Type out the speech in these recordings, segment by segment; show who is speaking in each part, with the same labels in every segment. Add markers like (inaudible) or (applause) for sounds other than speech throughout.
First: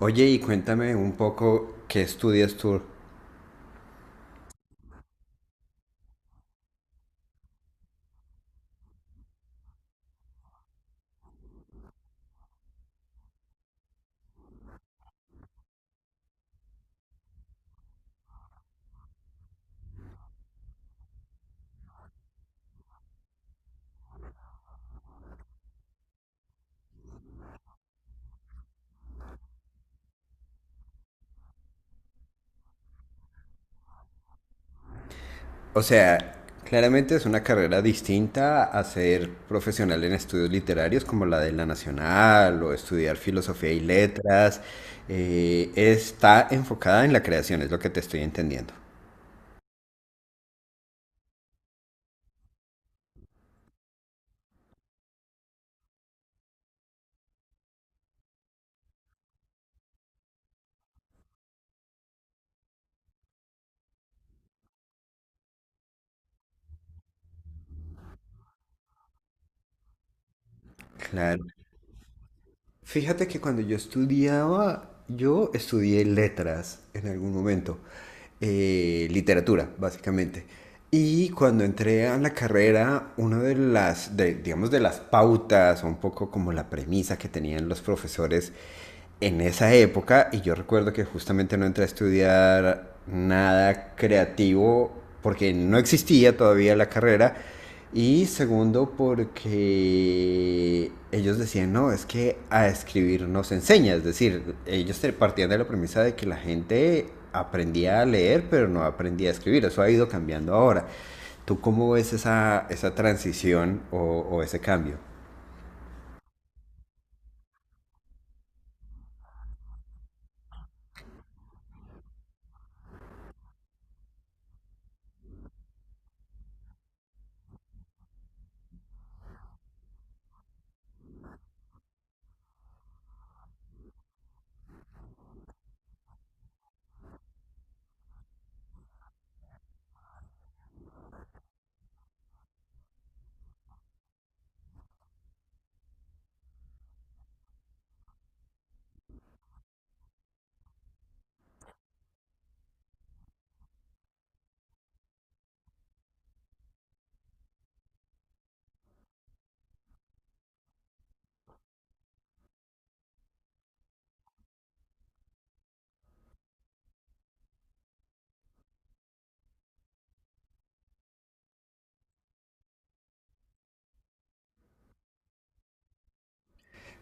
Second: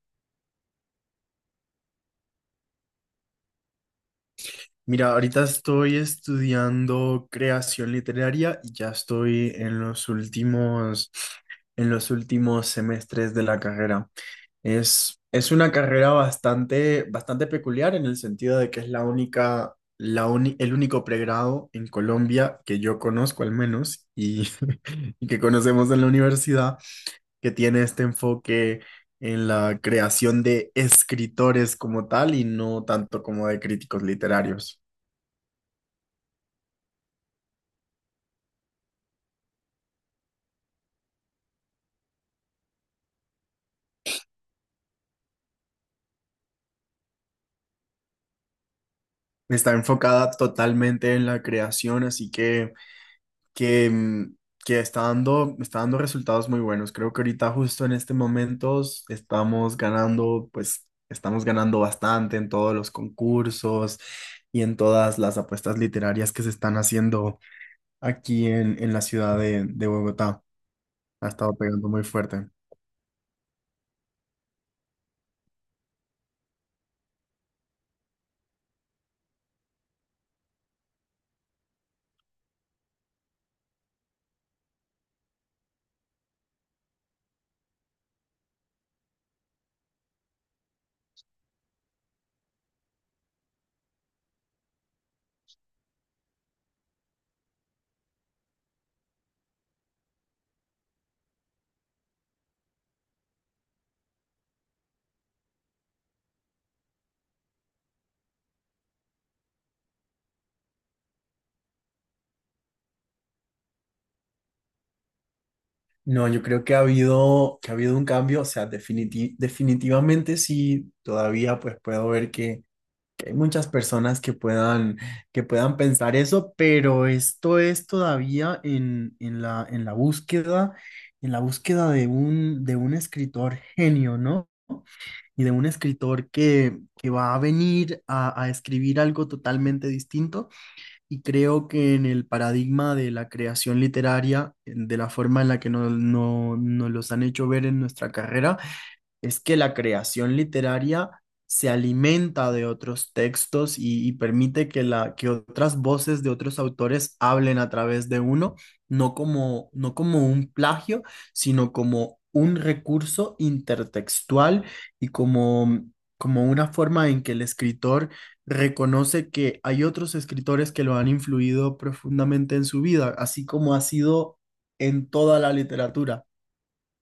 Speaker 1: Oye, y cuéntame un poco qué estudias tú.
Speaker 2: Mira, ahorita estoy estudiando creación literaria y ya estoy en los últimos semestres de la carrera. Es una carrera bastante peculiar en el sentido de que es la única, la uni- el único pregrado en Colombia que yo conozco al menos, y, (laughs) y que conocemos en la universidad que tiene este enfoque en la creación de escritores como tal y no tanto como de críticos literarios.
Speaker 1: O sea, claramente es una carrera distinta a ser profesional en estudios literarios como la de la Nacional o estudiar filosofía y letras. Está enfocada en la creación, es lo que te estoy entendiendo.
Speaker 2: Está enfocada totalmente en la creación, así que está dando resultados muy buenos. Creo que ahorita justo en este momento estamos ganando, pues estamos ganando bastante en todos los concursos y en todas las apuestas literarias que se están haciendo aquí en la ciudad de Bogotá. Ha
Speaker 1: Claro.
Speaker 2: estado pegando muy fuerte.
Speaker 1: Fíjate que cuando yo estudiaba, yo estudié letras en algún momento, literatura, básicamente. Y cuando entré a la carrera, una de las, de- digamos, de las pautas, o un poco como la premisa que tenían los profesores en esa época, y yo recuerdo que justamente no entré a estudiar nada creativo porque no existía todavía la carrera, y segundo, porque ellos decían, no, es que a escribir no se enseña. Es decir, partían de la premisa de que la gente aprendía a leer, pero no aprendía a escribir. Eso ha ido cambiando ahora. ¿Tú cómo ves esa transición o ese cambio?
Speaker 2: No, yo creo que ha habido un cambio, o sea, definitivamente sí. Todavía pues puedo ver que hay muchas personas que puedan pensar eso, pero esto es todavía en la búsqueda de un escritor genio, ¿no? Y de un escritor que va a venir a escribir algo totalmente distinto. Y creo que en el paradigma de la creación literaria, de la forma en la que nos, no- nos los han hecho ver en nuestra carrera, es que la creación literaria se alimenta de otros textos y permite que, que otras voces de otros autores hablen a través de uno, no como un plagio, sino como un recurso intertextual y como, como una forma en que el escritor reconoce que hay otros escritores que lo han influido profundamente en su vida, así como ha sido en toda la literatura,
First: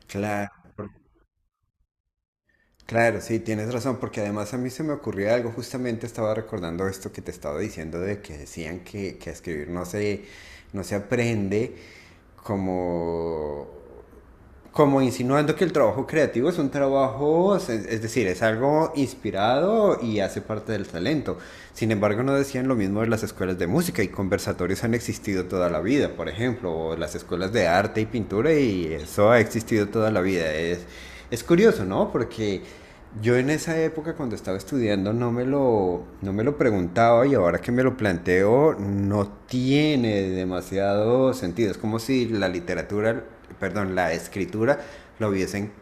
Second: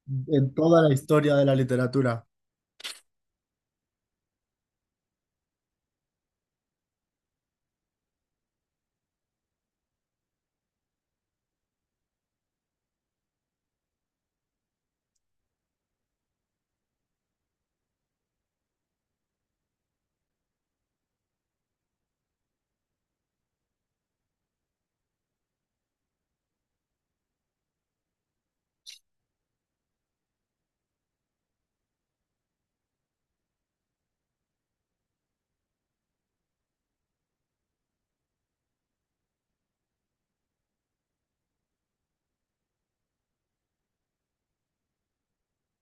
Speaker 1: Claro,
Speaker 2: en toda la historia de la literatura.
Speaker 1: claro, sí, tienes razón, porque además a mí se me ocurrió algo, justamente estaba recordando esto que te estaba diciendo de que decían que a escribir no se aprende como como insinuando que el trabajo creativo es un trabajo, es decir, es algo inspirado y hace parte del talento. Sin embargo, no decían lo mismo de las escuelas de música y conversatorios han existido toda la vida, por ejemplo, o las escuelas de arte y pintura y eso ha existido toda la vida. Es curioso, ¿no? Porque yo en esa época cuando estaba estudiando no me lo preguntaba y ahora que me lo planteo no tiene demasiado sentido. Es como si la literatura perdón, la escritura, lo hubiesen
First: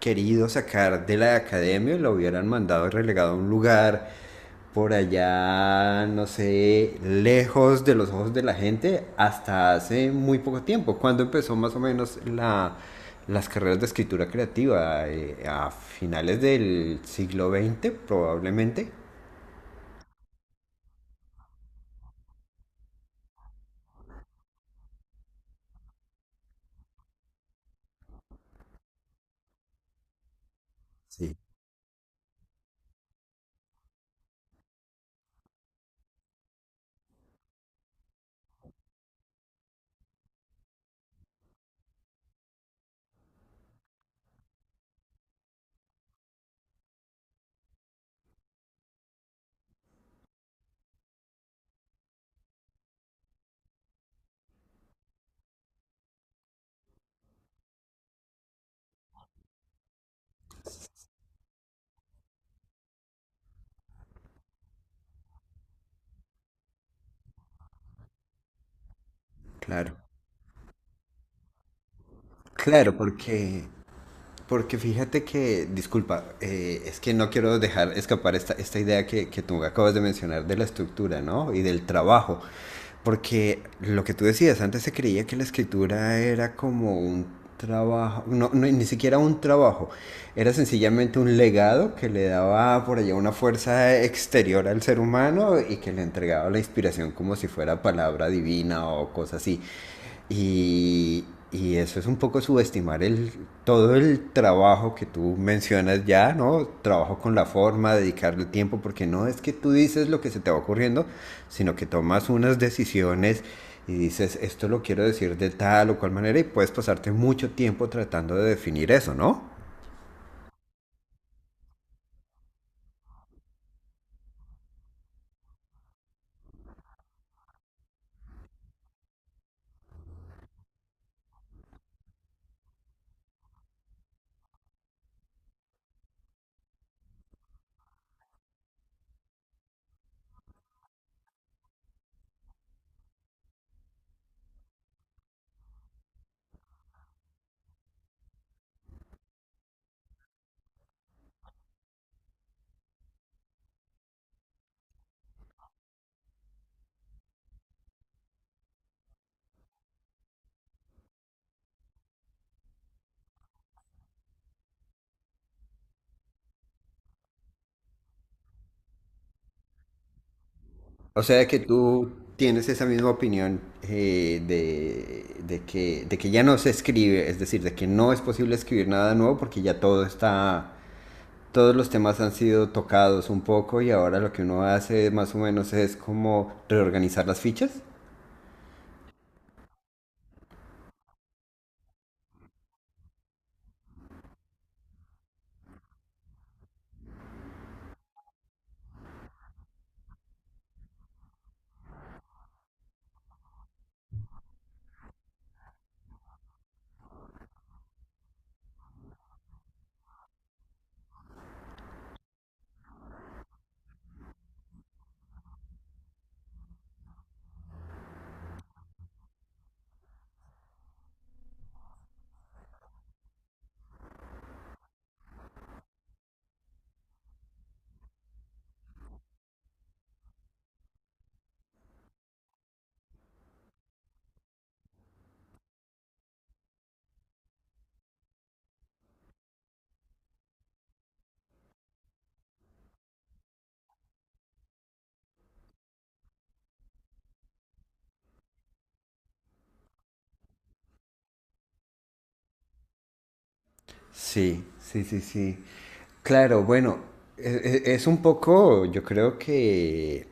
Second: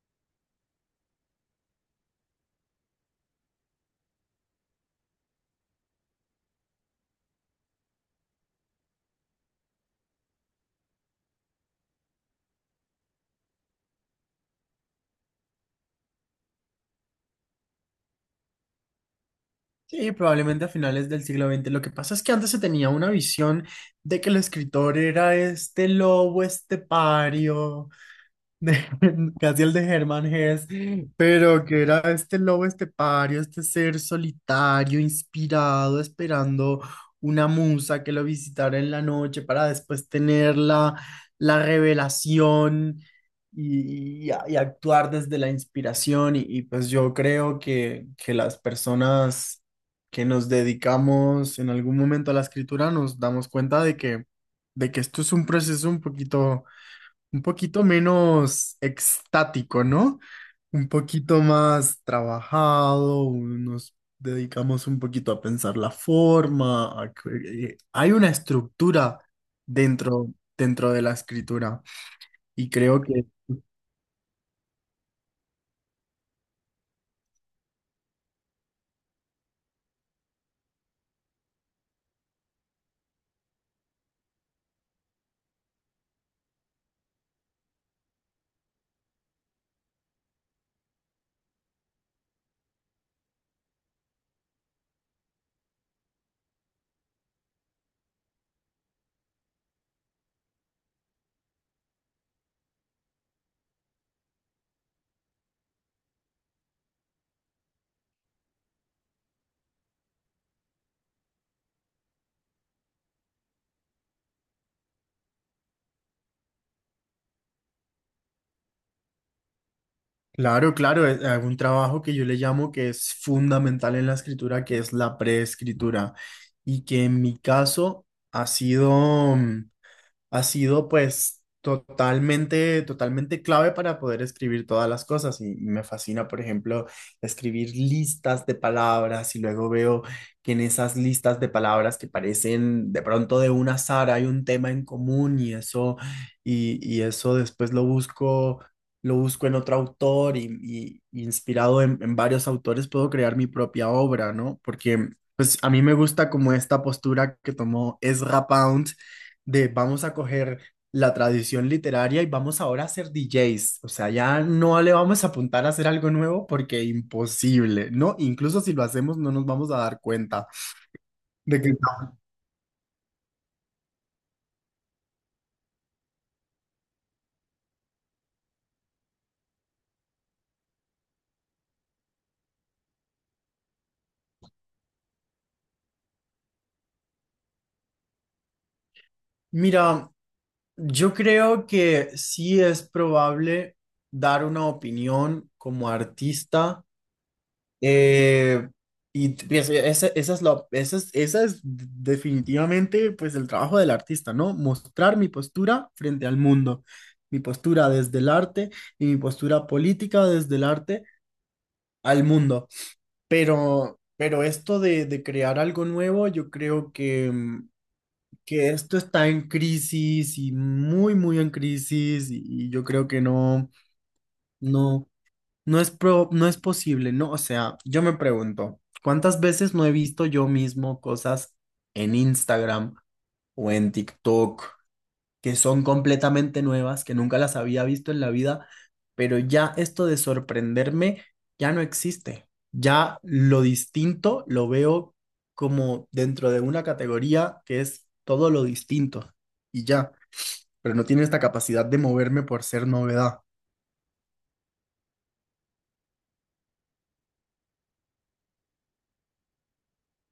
Speaker 1: querido sacar de la academia, y lo hubieran mandado relegado a un lugar por allá, no sé, lejos de los ojos de la gente, hasta hace muy poco tiempo, cuando empezó más o menos la, las carreras de escritura creativa, a finales del siglo XX probablemente.
Speaker 2: Sí, probablemente a finales del siglo veinte. Lo que pasa es que antes se tenía una visión de que el escritor era este lobo estepario de- (laughs) casi el de Herman Hesse,
Speaker 1: Sí,
Speaker 2: pero que era este lobo estepario, este ser solitario, inspirado, esperando una musa que lo visitara en la noche para después tener la revelación y, y actuar desde la inspiración. Y y pues yo creo que las personas que nos dedicamos en algún momento a la escritura nos damos cuenta de que esto es un proceso un poquito menos extático, ¿no? Un poquito más trabajado. Nos dedicamos un poquito a pensar la forma, hay una estructura
Speaker 1: claro.
Speaker 2: dentro, dentro de la escritura y
Speaker 1: Claro,
Speaker 2: creo que,
Speaker 1: porque porque fíjate que, disculpa, es que no quiero dejar escapar esta idea que tú acabas de mencionar de la estructura, ¿no? Y del trabajo. Porque lo que tú decías, antes se creía que la escritura era como un trabajo, no, ni siquiera un trabajo, era sencillamente un legado que le daba por allá una fuerza exterior al ser humano y que le entregaba la inspiración como si fuera palabra divina o cosa así. Y, y eso es un poco subestimar todo el trabajo que tú mencionas ya, ¿no? Trabajo con la forma, dedicarle tiempo, porque no es que tú dices lo que se te va ocurriendo, sino que tomas unas decisiones y dices, esto lo quiero decir de tal o cual manera y puedes pasarte mucho tiempo tratando de definir eso, ¿no?
Speaker 2: claro, claro, es hay un trabajo que yo le llamo que es fundamental en la escritura, que es la preescritura y que en mi caso ha sido... mm, ha sido pues totalmente clave para poder escribir todas las cosas y me fascina, por ejemplo, escribir listas de palabras y luego veo que en esas listas de palabras que parecen de pronto de un azar hay un tema en común y eso, y eso después lo busco. Lo busco en otro autor y, y inspirado en varios autores puedo crear mi propia obra, ¿no? Porque pues a mí me gusta como esta postura que tomó Ezra Pound de vamos a coger la tradición literaria y vamos ahora a ser DJs. O sea, ya no le vamos a apuntar a hacer algo nuevo porque imposible, ¿no? Incluso si lo hacemos no nos vamos a dar cuenta
Speaker 1: O sea que
Speaker 2: de que
Speaker 1: tú
Speaker 2: no.
Speaker 1: tienes esa misma opinión de que ya no se escribe, es decir, de que no es posible escribir nada nuevo porque ya todo está todos los temas han sido tocados un poco y ahora lo que uno hace más o menos es como reorganizar las fichas.
Speaker 2: Mira, yo creo que sí es probable dar una opinión como artista. Eh, y pues, esa, esa es la, esa es definitivamente pues el trabajo del artista, ¿no? Mostrar mi postura frente al mundo, mi postura desde el arte y mi postura política desde el arte al mundo. Pero esto de crear algo nuevo, yo creo que que esto está en crisis y muy en crisis, y yo creo que no. No es posible, ¿no? O sea, yo me pregunto, ¿cuántas veces no he visto yo mismo cosas en Instagram o en TikTok que son completamente nuevas, que nunca las había visto en la vida, pero ya esto de sorprenderme ya no existe. Ya lo distinto lo veo como dentro de una categoría que es todo lo distinto y ya, pero no tiene esta capacidad de moverme por ser novedad.
Speaker 1: Sí, sí, sí, sí. Claro, bueno, es un poco, yo creo que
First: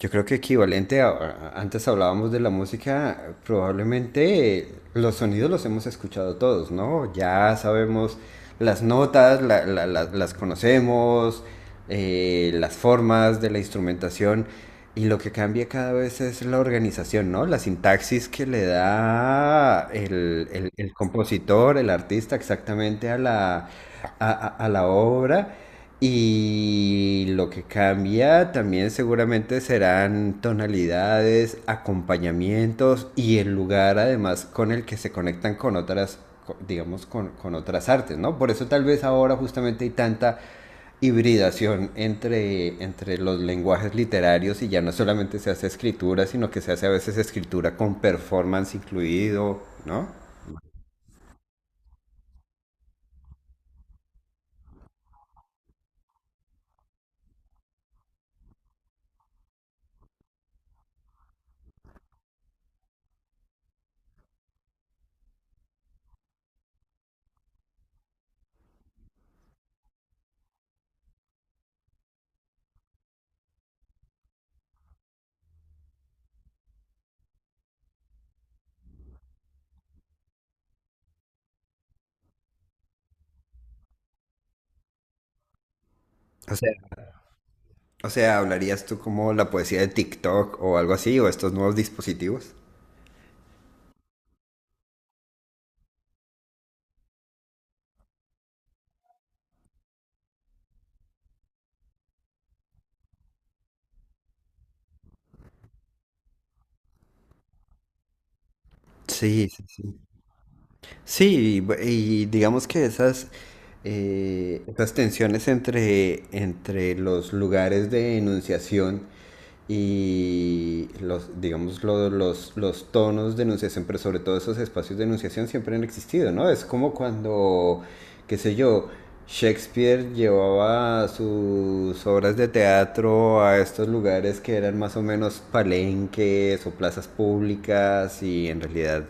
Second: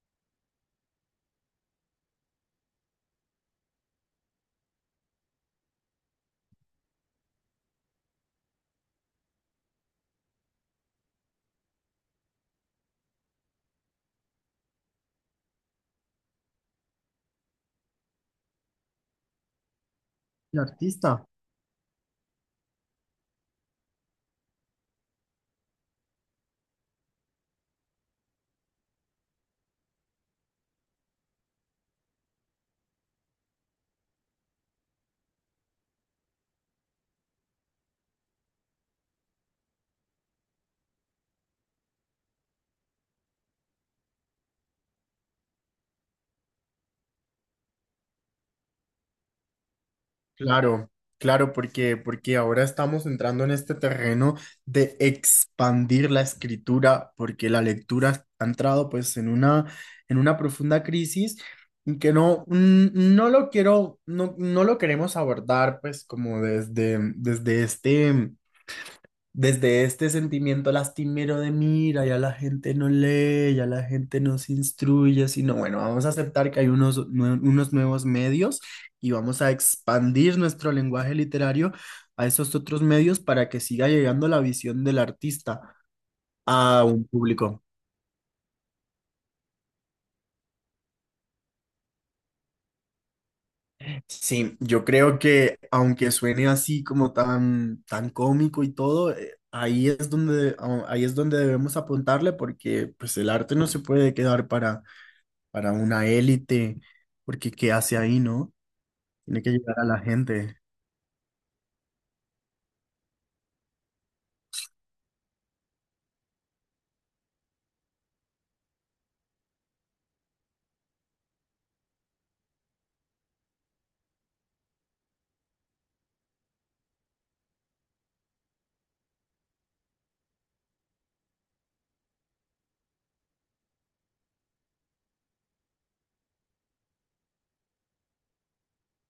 Speaker 1: yo creo que equivalente antes hablábamos de la música, probablemente los sonidos los hemos escuchado todos, ¿no? Ya sabemos las notas, las conocemos, las formas de la instrumentación y lo que cambia cada vez es la organización, ¿no? La sintaxis que le da
Speaker 2: Un
Speaker 1: el
Speaker 2: artista.
Speaker 1: compositor, el artista exactamente a la, a la obra. Y lo que cambia también seguramente serán tonalidades, acompañamientos y el lugar además con el que se conectan con otras, digamos, con otras artes, ¿no? Por eso tal vez ahora justamente hay tanta hibridación entre los lenguajes literarios y ya no solamente se hace escritura, sino que se hace a veces escritura con performance incluido, ¿no?
Speaker 2: Claro, claro, porque ahora estamos entrando en este terreno de expandir la escritura, porque la lectura ha entrado pues en una profunda crisis y que no lo queremos abordar pues como desde este sentimiento lastimero de mira, ya la gente no lee, ya la gente no se instruye, sino bueno, vamos a aceptar que hay unos, unos nuevos medios y vamos a expandir nuestro lenguaje literario a esos otros medios para que siga llegando la visión del artista
Speaker 1: O sea,
Speaker 2: a un público.
Speaker 1: o sea, ¿hablarías tú como la poesía de TikTok o algo así, o estos nuevos dispositivos?
Speaker 2: Sí, yo creo que aunque suene así como tan cómico y todo, ahí es donde, ahí es donde debemos apuntarle porque pues el arte no se puede quedar para una élite, porque ¿qué hace ahí, no? Tiene
Speaker 1: Sí,
Speaker 2: que
Speaker 1: sí,
Speaker 2: llegar
Speaker 1: sí.
Speaker 2: a la gente.
Speaker 1: Sí, y digamos que esas, esas tensiones entre los lugares de enunciación y los, digamos, los tonos de enunciación, pero sobre todo esos espacios de enunciación siempre han existido, ¿no? Es como cuando, qué sé yo, Shakespeare llevaba sus obras de teatro a estos lugares que eran más o menos palenques o plazas públicas y en realidad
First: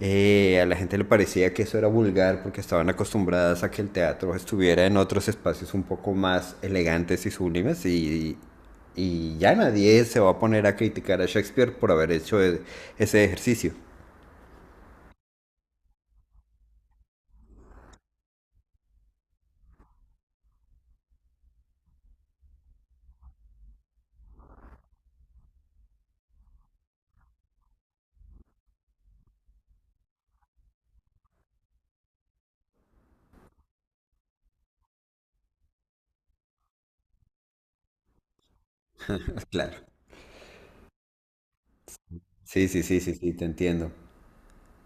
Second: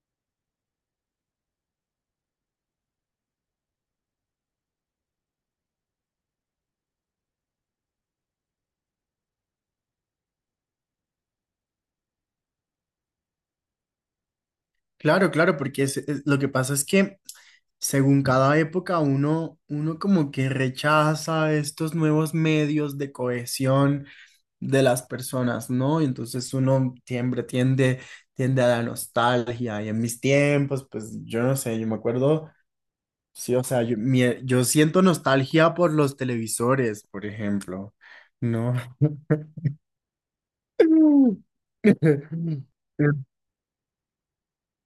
Speaker 1: a la gente le parecía que eso era vulgar porque estaban acostumbradas a que el teatro estuviera en otros espacios un poco más elegantes y sublimes y ya nadie se va a poner a criticar a Shakespeare por haber hecho ese ejercicio.
Speaker 2: Claro, claro, porque lo que pasa es que según cada época uno como que rechaza estos nuevos medios de cohesión de las personas, ¿no? Y entonces uno siempre tiende a la nostalgia. Y en mis tiempos, pues yo no sé, yo me acuerdo, sí, o sea, yo, yo siento nostalgia por los televisores, por ejemplo, ¿no?
Speaker 1: Claro.
Speaker 2: (laughs)
Speaker 1: Sí, sí, sí, sí, sí, te entiendo.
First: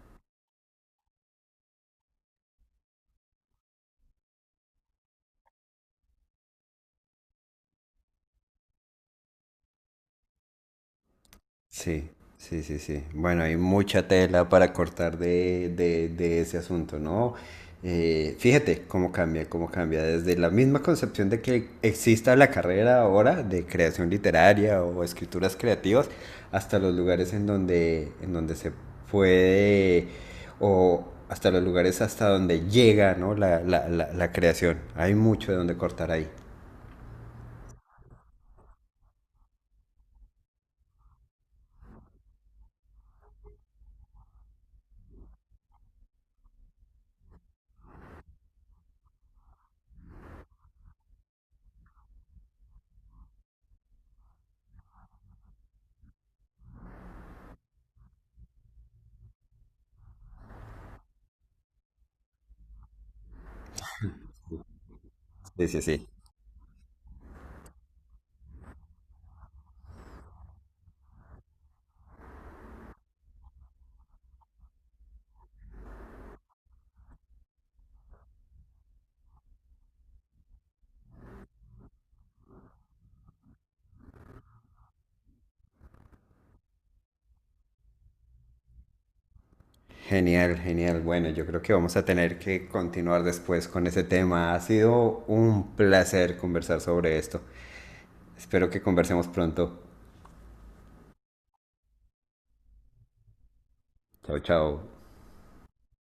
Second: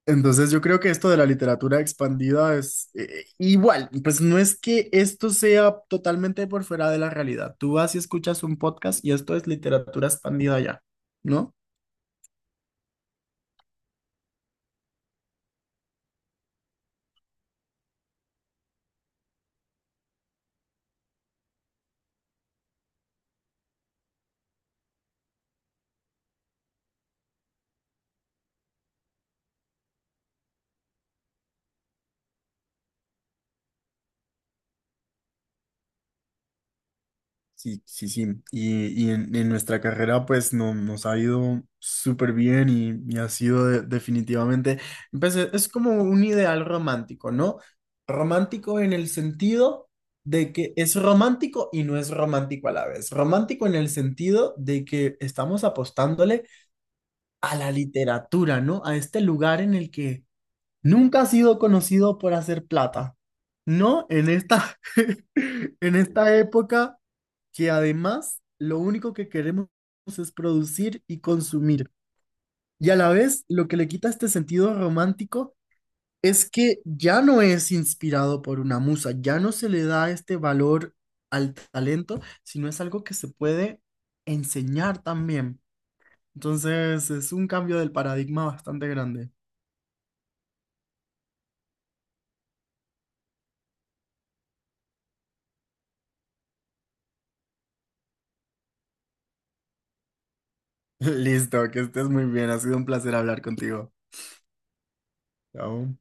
Speaker 2: Entonces yo creo que esto de la literatura expandida es igual, pues no es que esto sea totalmente por fuera de la realidad. Tú vas y escuchas un podcast y esto es literatura expandida ya, ¿no?
Speaker 1: Sí, sí, sí, sí. Bueno, hay mucha tela para cortar de ese asunto, ¿no? Fíjate cómo cambia, cómo cambia. Desde la misma concepción de que exista la carrera ahora de creación literaria o escrituras creativas, hasta los lugares en donde se puede, o hasta los lugares hasta donde llega, ¿no? La creación. Hay mucho de donde cortar ahí.
Speaker 2: Sí, sí, sí. Y, en nuestra carrera pues no, nos ha ido súper bien y ha sido definitivamente, pues, es como un ideal romántico, ¿no? Romántico en el sentido de que es romántico y no es romántico a la vez. Romántico en el sentido de que estamos apostándole a la literatura, ¿no? A este lugar en el que nunca ha sido conocido por hacer plata, ¿no? En esta, (laughs)
Speaker 1: Sí, sí,
Speaker 2: en
Speaker 1: sí.
Speaker 2: esta época que además lo único que queremos es producir y consumir. Y a la vez, lo que le quita este sentido romántico es que ya no es inspirado por una musa, ya no se le da este valor al talento, sino es algo que se puede enseñar también. Entonces, es un cambio del paradigma bastante grande.
Speaker 1: Genial, genial. Bueno, yo creo que vamos a tener que continuar después con ese tema. Ha sido un placer conversar sobre esto. Espero que conversemos pronto.
Speaker 2: (laughs) Listo, que estés muy bien, ha sido un placer hablar contigo.
Speaker 1: Chao, chao.
Speaker 2: Chao.